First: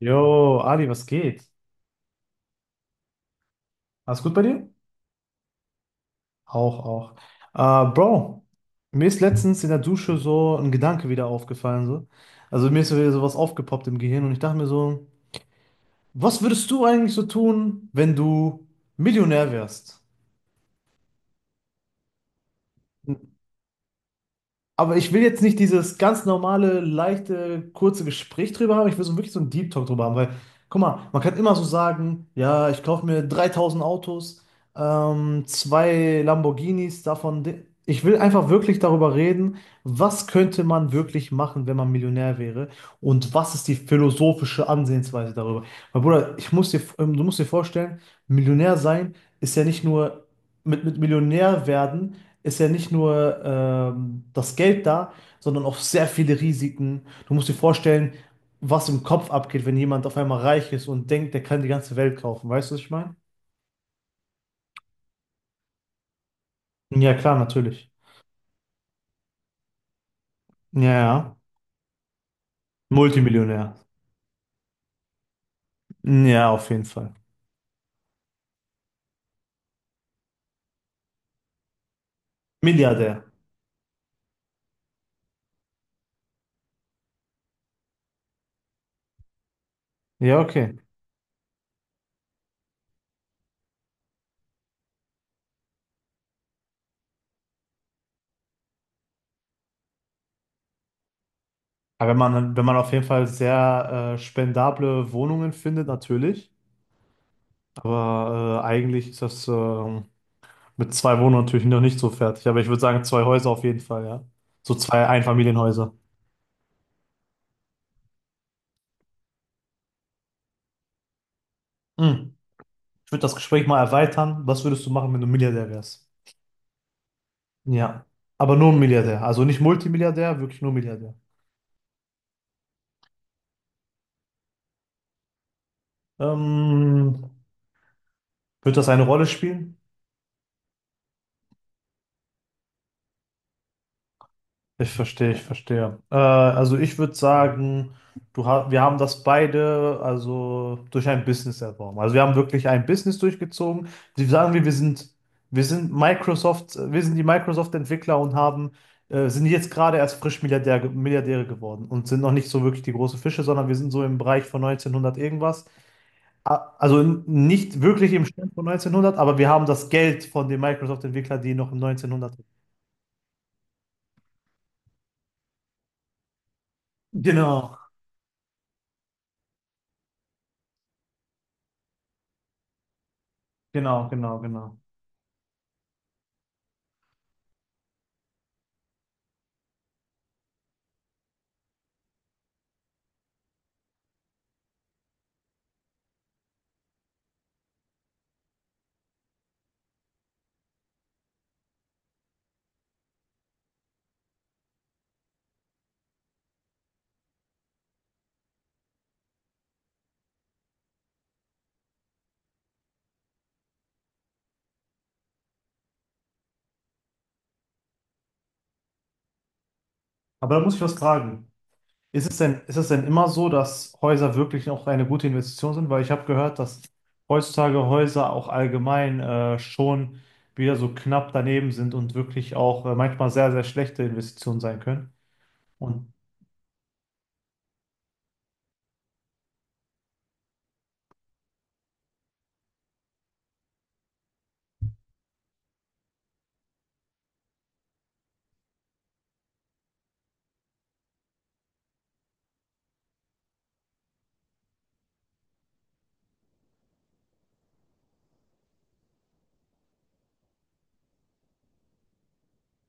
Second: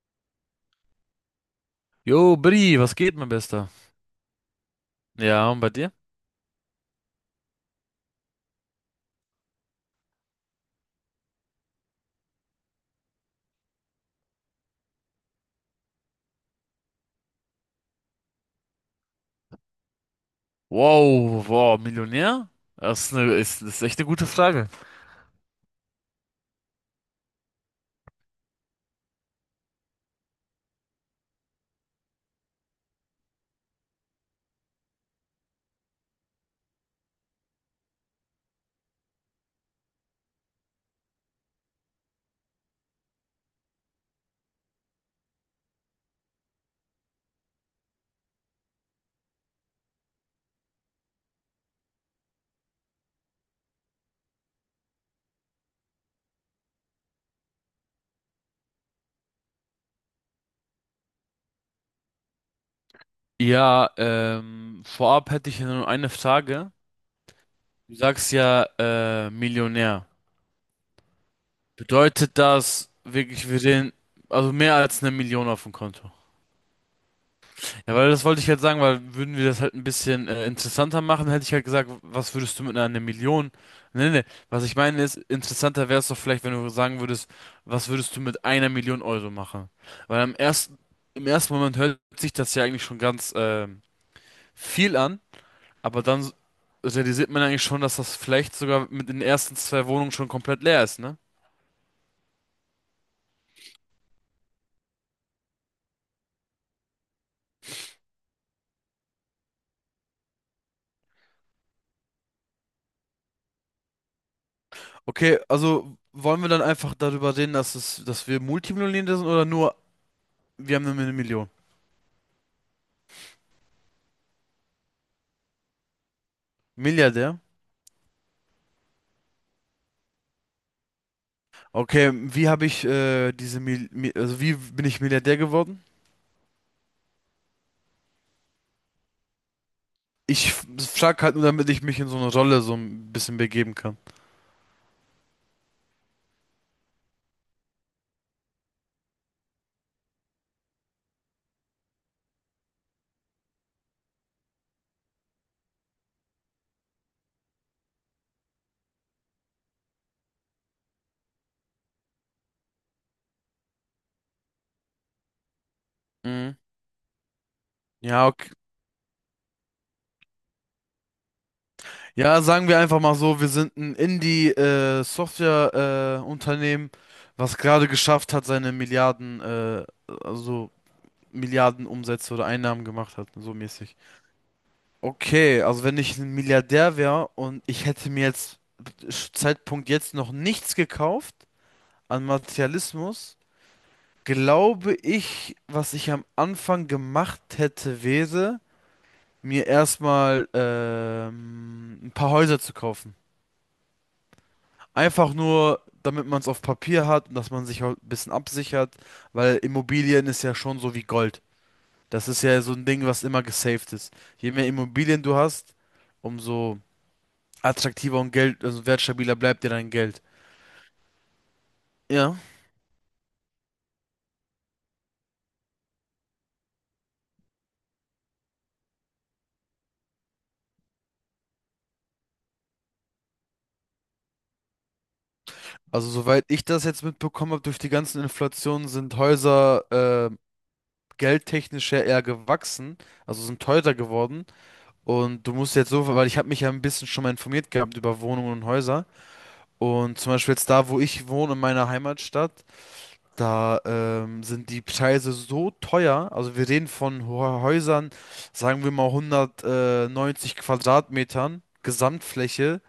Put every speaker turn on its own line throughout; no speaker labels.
Jo, Ali, was geht?
Jo, Bri, was geht, mein Bester?
Alles gut bei dir?
Ja, und bei dir?
Auch, auch. Bro, mir ist letztens in der Dusche so ein Gedanke wieder aufgefallen. So. Also mir ist so wieder sowas aufgepoppt im Gehirn und ich dachte mir so, was würdest du eigentlich so tun, wenn du Millionär wärst?
Wow, wow, Millionär? Das ist echt eine gute Frage.
Aber ich will jetzt nicht dieses ganz normale, leichte, kurze Gespräch drüber haben. Ich will so wirklich so einen Deep Talk drüber haben, weil, guck mal, man kann immer so sagen, ja, ich kaufe mir 3.000 Autos, zwei Lamborghinis davon. Ich will einfach wirklich darüber reden, was könnte man wirklich machen, wenn man Millionär wäre und was ist die philosophische Ansehensweise darüber. Weil, Bruder, ich muss dir, du musst dir vorstellen, Millionär sein ist ja nicht nur mit Millionär werden ist ja nicht nur das Geld da, sondern auch sehr viele Risiken. Du musst dir vorstellen, was im Kopf abgeht, wenn jemand auf einmal reich ist und denkt, der kann die ganze Welt kaufen. Weißt du, was ich meine?
Ja, vorab hätte ich ja nur eine Frage.
Ja, klar, natürlich.
Du sagst ja, Millionär.
Ja, ja.
Bedeutet das wirklich, wir
Multimillionär.
sehen, also mehr als eine Million auf dem Konto?
Ja, auf jeden Fall.
Ja, weil das wollte ich halt sagen, weil würden wir das halt ein bisschen interessanter machen, hätte ich halt gesagt, was würdest du mit einer
Milliardär.
Million? Nee, nee, was ich meine ist, interessanter wäre es doch vielleicht, wenn du sagen würdest, was würdest du mit einer Million Euro machen? Weil am
Ja, okay.
ersten, Im ersten Moment hört sich das ja eigentlich schon ganz viel an, aber dann realisiert man eigentlich schon, dass das vielleicht sogar mit den ersten zwei Wohnungen schon komplett leer ist, ne?
Aber wenn man, wenn man auf jeden Fall sehr spendable Wohnungen findet, natürlich. Aber eigentlich ist das mit zwei Wohnungen natürlich noch nicht so fertig. Aber ich würde sagen, zwei Häuser auf jeden Fall, ja. So zwei
Okay,
Einfamilienhäuser.
also wollen wir dann einfach darüber reden, dass wir Multimillionäre sind, oder nur, wir haben nur eine Million?
Hm. Ich würde das Gespräch mal erweitern. Was würdest du machen, wenn du Milliardär wärst?
Milliardär?
Ja. Aber nur ein Milliardär. Also nicht Multimilliardär, wirklich nur Milliardär.
Okay, wie habe ich diese Mil Mi also wie bin ich Milliardär geworden?
Ähm, wird das eine Rolle spielen?
Ich frag halt nur, damit ich mich in so eine Rolle so ein bisschen begeben kann.
Ich verstehe, ich verstehe. Also ich würde sagen, du ha wir haben das beide also durch ein Business erworben. Also wir haben wirklich ein Business durchgezogen. Die sagen wir, wir sind Microsoft, wir sind die Microsoft-Entwickler und haben, sind jetzt gerade erst frisch Milliardäre geworden und sind noch nicht so wirklich die großen Fische, sondern wir sind so im Bereich von 1900 irgendwas.
Mhm.
Also nicht wirklich im
Ja, okay.
Stand von 1900, aber wir haben das Geld von den Microsoft-Entwicklern, die noch im 1900
Ja,
sind.
sagen wir einfach mal so, wir sind ein Indie Software Unternehmen, was
Genau,
gerade geschafft hat, seine Milliarden also Milliarden Umsätze oder Einnahmen gemacht hat, so mäßig.
genau, genau, genau.
Okay, also wenn ich ein Milliardär wäre und ich hätte mir jetzt Zeitpunkt jetzt noch nichts gekauft an Materialismus, glaube ich, was ich am Anfang gemacht hätte, wäre, mir erstmal ein paar Häuser zu kaufen. Einfach nur, damit man es auf Papier hat und dass man sich auch ein bisschen absichert, weil Immobilien ist ja schon so wie Gold. Das ist ja so ein Ding, was immer gesaved ist. Je mehr Immobilien du hast, umso attraktiver und Geld, also wertstabiler bleibt dir dein Geld.
Aber da muss ich was fragen.
Ja.
Ist es denn immer so, dass Häuser wirklich auch eine gute Investition sind? Weil ich habe gehört, dass heutzutage Häuser auch allgemein schon wieder so knapp daneben sind und wirklich auch manchmal sehr, sehr schlechte Investitionen sein können.
Also
Und
soweit ich das jetzt mitbekommen habe durch die ganzen Inflationen, sind Häuser geldtechnisch ja eher gewachsen, also sind teurer geworden. Und du musst jetzt so, weil ich habe mich ja ein bisschen schon mal informiert gehabt über Wohnungen und Häuser. Und zum Beispiel jetzt da, wo ich wohne, in meiner Heimatstadt, da sind die Preise so teuer. Also wir reden von Häusern, sagen wir mal 190 Quadratmetern Gesamtfläche.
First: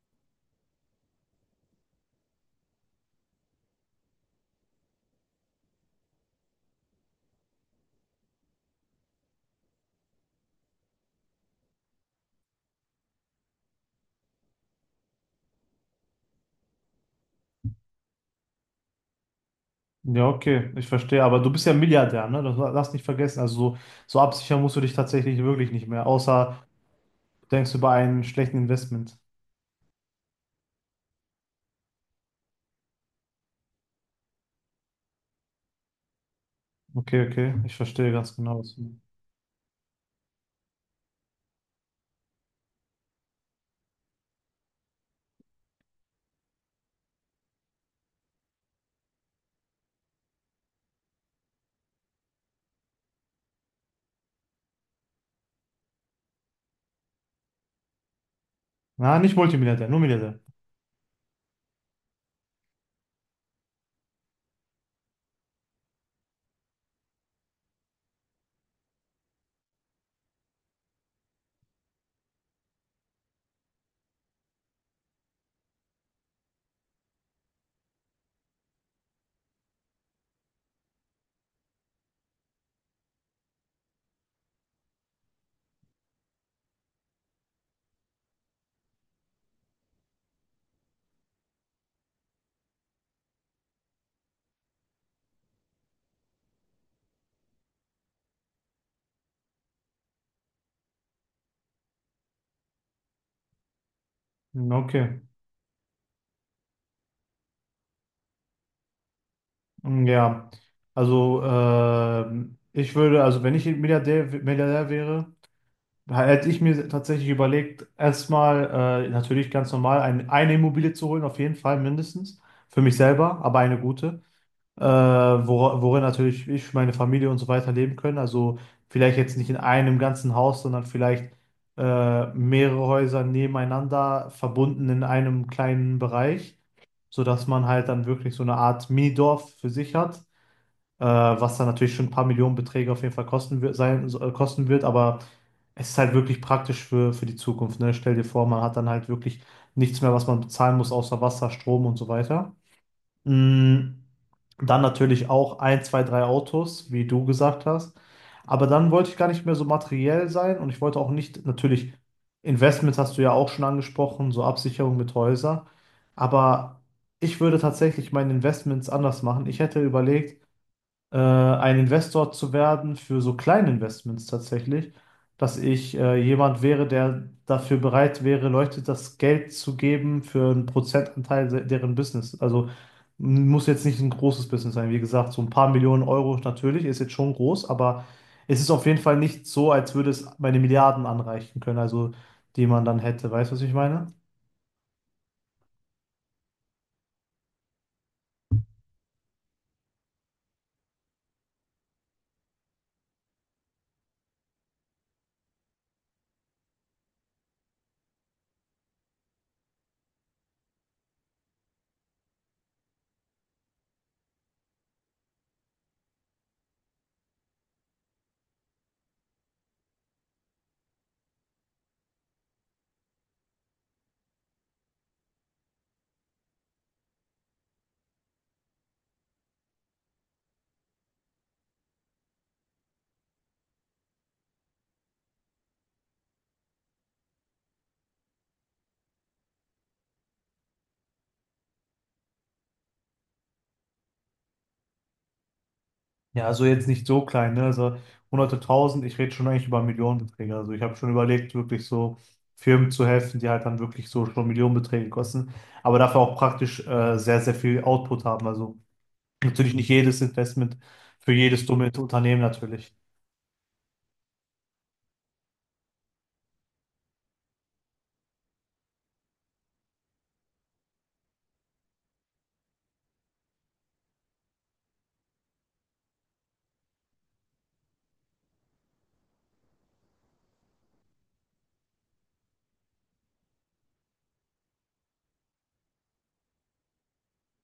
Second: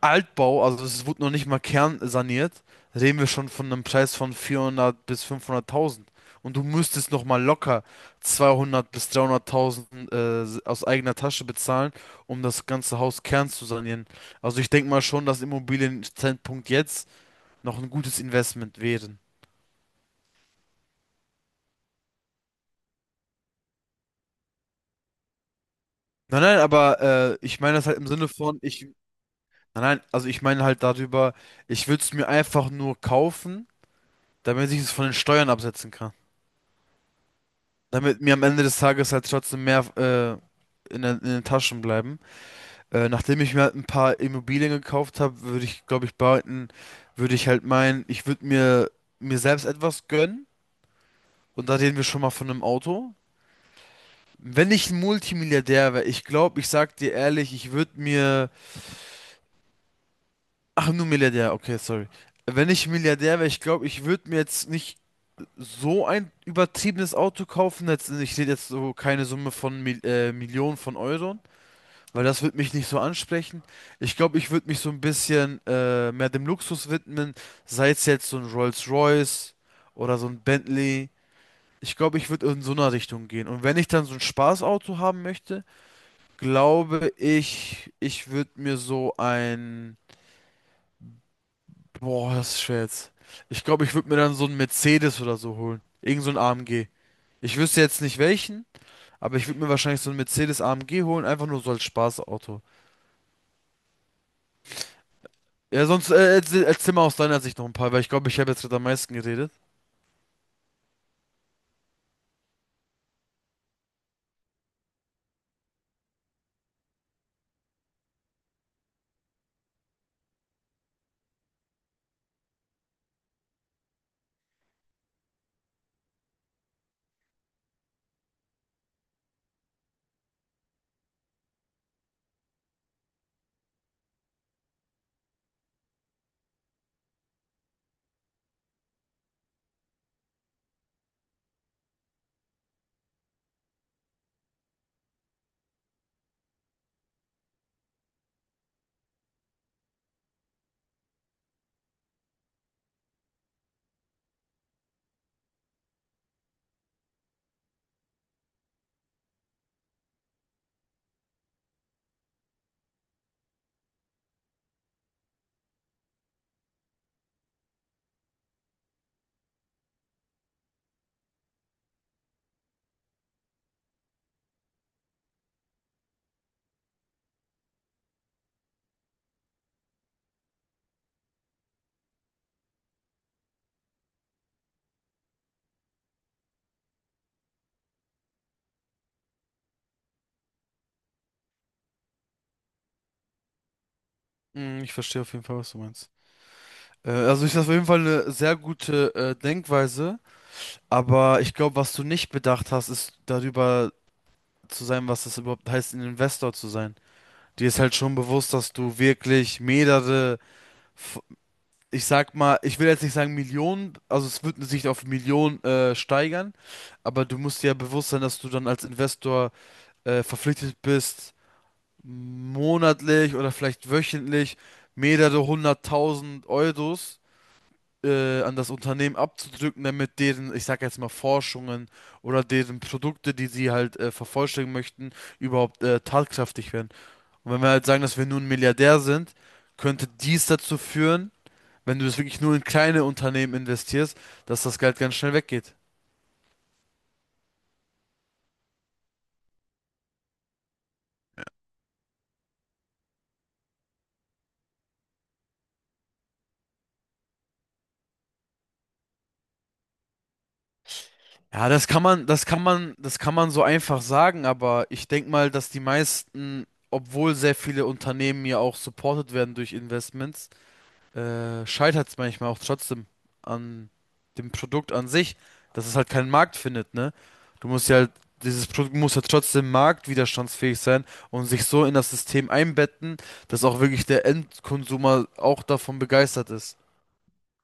Altbau, also es wurde noch nicht mal kernsaniert, reden wir schon von einem Preis von 400 bis 500.000. Und du müsstest noch mal locker 200 bis 300.000 aus eigener Tasche bezahlen, um das ganze Haus Kern zu sanieren. Also ich denke mal schon, dass Immobilien Zeitpunkt jetzt noch ein gutes Investment wären.
ja, okay, ich verstehe. Aber du bist ja Milliardär, ne? Das lass nicht vergessen. Also so, so absichern musst du dich tatsächlich wirklich nicht mehr,
Nein,
außer
nein, aber
du
ich
denkst
meine das
über
halt im
einen
Sinne
schlechten
von,
Investment.
nein, nein, also ich meine halt darüber, ich würde es mir einfach nur kaufen, damit ich es von den Steuern absetzen kann.
Okay, okay, ich verstehe
Damit
ganz
mir am
genau.
Ende des Tages halt trotzdem mehr in, in den Taschen bleiben. Nachdem ich mir halt ein paar Immobilien gekauft habe, würde ich, glaube ich, behalten, würde ich halt meinen, ich würde mir, mir selbst etwas gönnen. Und da reden wir schon mal von einem Auto. Wenn ich ein Multimilliardär wäre, ich glaube, ich sag dir ehrlich, ich würde mir.
Na, nicht Multimilliardär, nur Milliardär.
Ach, nur Milliardär, okay, sorry. Wenn ich Milliardär wäre, ich glaube, ich würde mir jetzt nicht so ein übertriebenes Auto kaufen. Jetzt, ich rede jetzt so keine Summe von Millionen von Euro. Weil das würde mich nicht so ansprechen. Ich glaube, ich würde mich so ein bisschen mehr dem Luxus widmen, sei es jetzt so ein Rolls-Royce oder so ein Bentley. Ich glaube, ich würde in so einer Richtung gehen. Und wenn ich dann so ein Spaßauto haben möchte, glaube ich, ich würde mir so ein... Boah, das ist schwer jetzt. Ich glaube, ich würde mir dann so einen Mercedes oder so holen. Irgend so ein AMG. Ich wüsste jetzt nicht welchen, aber ich würde mir wahrscheinlich so einen Mercedes AMG holen, einfach nur so als Spaßauto.
Hm, okay.
Ja, sonst erzähl mal aus deiner Sicht noch ein paar, weil ich glaube, ich habe jetzt gerade am meisten geredet.
Hm, ja, also ich würde, also wenn ich Milliardär wäre, hätte ich mir tatsächlich überlegt, erstmal natürlich ganz normal eine Immobilie zu holen, auf jeden Fall mindestens, für mich selber, aber eine gute, worin natürlich ich, meine Familie und so weiter leben können. Also vielleicht jetzt nicht in einem ganzen Haus, sondern vielleicht mehrere Häuser nebeneinander verbunden in einem kleinen Bereich, sodass man halt dann wirklich so eine Art Minidorf für sich hat, was dann natürlich schon ein paar Millionenbeträge auf jeden Fall kosten wird, sein, kosten wird, aber es ist halt wirklich praktisch für die Zukunft, ne? Stell dir vor, man hat dann halt wirklich nichts mehr, was man bezahlen muss, außer Wasser, Strom und so weiter. Mm, Dann natürlich auch ein, zwei, drei Autos, wie du gesagt hast. Aber dann wollte ich gar nicht mehr so materiell sein und ich wollte auch nicht, natürlich, Investments hast du ja auch schon angesprochen, so Absicherung mit Häusern. Aber ich würde tatsächlich meine Investments anders machen. Ich hätte überlegt, ein Investor zu werden für so kleine Investments tatsächlich, dass ich jemand wäre, der dafür bereit wäre, Leute das Geld zu geben für einen Prozentanteil deren Business. Also muss jetzt nicht ein großes Business sein. Wie gesagt, so ein paar Millionen Euro natürlich ist jetzt schon groß, aber es ist auf jeden Fall nicht so, als würde es meine Milliarden anreichen können, also die man dann hätte. Weißt du, was ich meine?
Hm, ich verstehe auf jeden Fall, was du meinst. Also ich das auf jeden Fall eine sehr gute Denkweise, aber ich glaube, was du nicht bedacht hast, ist darüber zu sein, was es überhaupt heißt, ein Investor zu sein. Dir ist halt schon bewusst, dass du wirklich mehrere, f- ich sag mal, ich will jetzt nicht sagen Millionen, also es wird sich auf Millionen steigern, aber du musst dir ja bewusst sein, dass du dann als Investor verpflichtet bist, monatlich oder vielleicht wöchentlich mehrere hunderttausend Euros an das Unternehmen abzudrücken, damit deren, ich sag jetzt mal, Forschungen oder deren Produkte, die sie halt vervollständigen möchten, überhaupt tatkräftig werden. Und wenn wir halt sagen, dass wir nun Milliardär sind, könnte dies dazu führen, wenn du das wirklich nur in kleine Unternehmen investierst, dass das Geld ganz schnell weggeht.
Ja, also jetzt nicht so klein, ne? Also hunderte tausend, ich rede schon eigentlich über Millionenbeträge. Also ich habe schon überlegt, wirklich so Firmen zu helfen, die halt dann wirklich so schon Millionenbeträge kosten, aber dafür auch praktisch sehr, sehr viel Output haben. Also natürlich nicht jedes Investment für jedes
Ja,
dumme Unternehmen natürlich.
das kann man so einfach sagen, aber ich denke mal, dass die meisten, obwohl sehr viele Unternehmen ja auch supported werden durch Investments, scheitert es manchmal auch trotzdem an dem Produkt an sich, dass es halt keinen Markt findet, ne? Du musst ja halt, dieses Produkt muss ja trotzdem marktwiderstandsfähig sein und sich so in das System einbetten, dass auch wirklich der Endkonsumer auch davon begeistert ist.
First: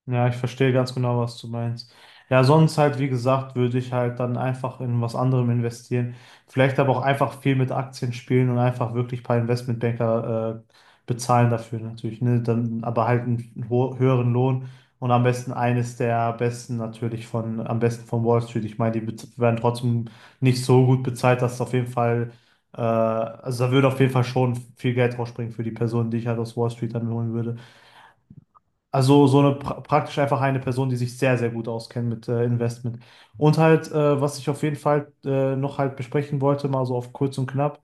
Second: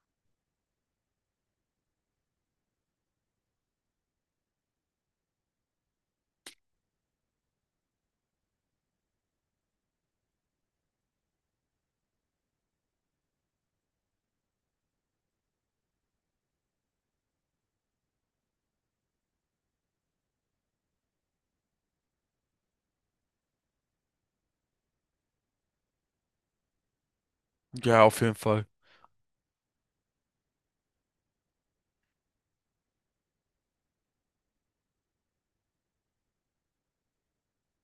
Ja, ich verstehe ganz genau, was du meinst. Ja, sonst halt, wie gesagt, würde ich halt dann einfach in was anderem investieren. Vielleicht aber auch einfach viel mit Aktien spielen und einfach wirklich ein paar Investmentbanker bezahlen dafür natürlich. Ne? Dann aber halt einen ho höheren Lohn und am besten eines der besten natürlich von, am besten von Wall Street. Ich meine, die werden trotzdem nicht so gut bezahlt, dass es auf jeden Fall, also da würde auf jeden Fall schon viel Geld rausspringen für die Person, die ich halt aus Wall Street dann holen würde.
Ja, auf jeden Fall.
Also so eine praktisch einfach eine Person, die sich sehr, sehr gut auskennt mit Investment. Und halt, was ich auf jeden Fall noch halt besprechen wollte, mal so auf kurz und knapp,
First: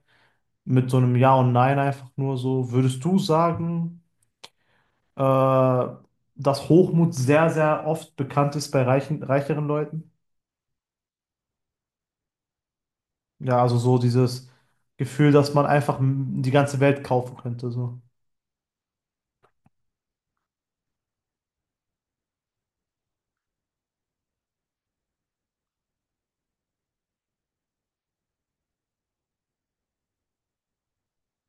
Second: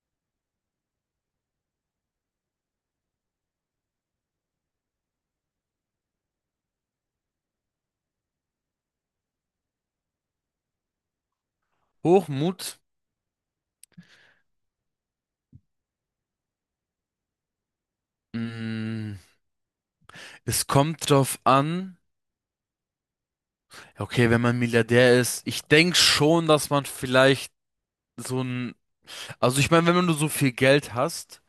mit so einem Ja und Nein einfach nur so, würdest du sagen, äh, dass Hochmut sehr, sehr oft bekannt ist bei reichen, reicheren Leuten?
Hochmut.
Ja, also so dieses Gefühl, dass man einfach die ganze Welt kaufen könnte, so.
Mm. Es kommt drauf an. Okay, wenn man Milliardär ist, ich denke schon, dass man vielleicht so ein, also ich meine, wenn du so viel Geld hast,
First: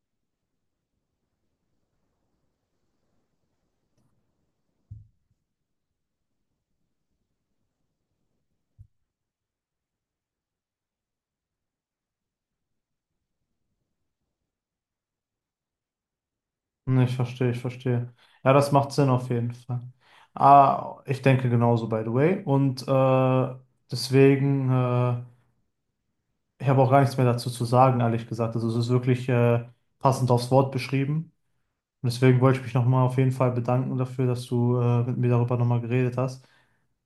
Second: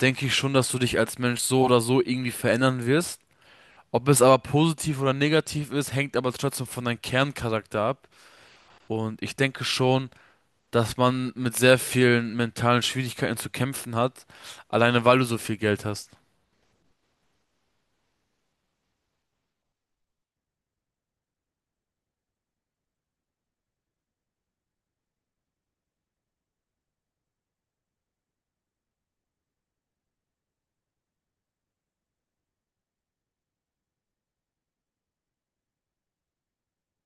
denke ich schon, dass du dich als Mensch so oder so irgendwie verändern wirst. Ob es aber positiv oder negativ ist, hängt aber trotzdem von deinem Kerncharakter ab. Und ich denke schon, dass man mit sehr vielen mentalen Schwierigkeiten zu kämpfen hat, alleine weil du so viel Geld hast.
Ich verstehe, ich verstehe. Ja, das macht Sinn auf jeden Fall. Ah, ich denke genauso, by the way. Und deswegen, ich habe auch gar nichts mehr dazu zu sagen, ehrlich gesagt. Also es ist wirklich passend aufs Wort beschrieben. Und deswegen wollte ich mich nochmal auf jeden Fall bedanken dafür, dass du mit mir darüber nochmal geredet hast,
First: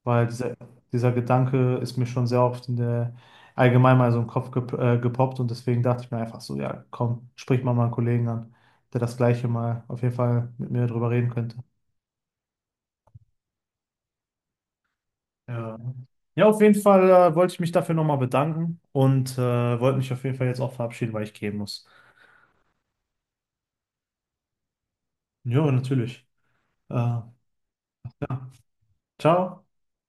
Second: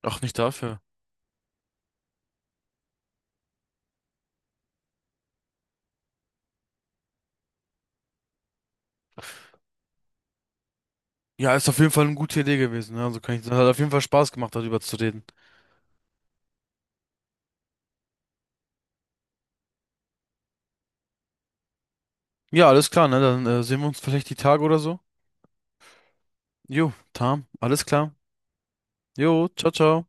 Ach,
weil
nicht dafür.
dieser Gedanke ist mir schon sehr oft in der, allgemein mal so im Kopf gepoppt und deswegen dachte ich mir einfach so, ja, komm, sprich mal meinen Kollegen an, der das Gleiche mal auf jeden Fall mit mir drüber reden
Ja,
könnte.
ist auf jeden Fall eine gute Idee gewesen, ne? Also kann ich, hat auf jeden Fall Spaß gemacht, darüber zu reden.
Ja, ja auf jeden Fall wollte ich mich dafür nochmal bedanken und wollte mich auf jeden Fall jetzt auch verabschieden, weil ich gehen muss.
Ja, alles klar, ne? Dann sehen wir uns vielleicht die Tage oder so.
Ja, natürlich.
Jo,
Äh,
Tam, alles klar. Jo,
ciao.
ciao, ciao.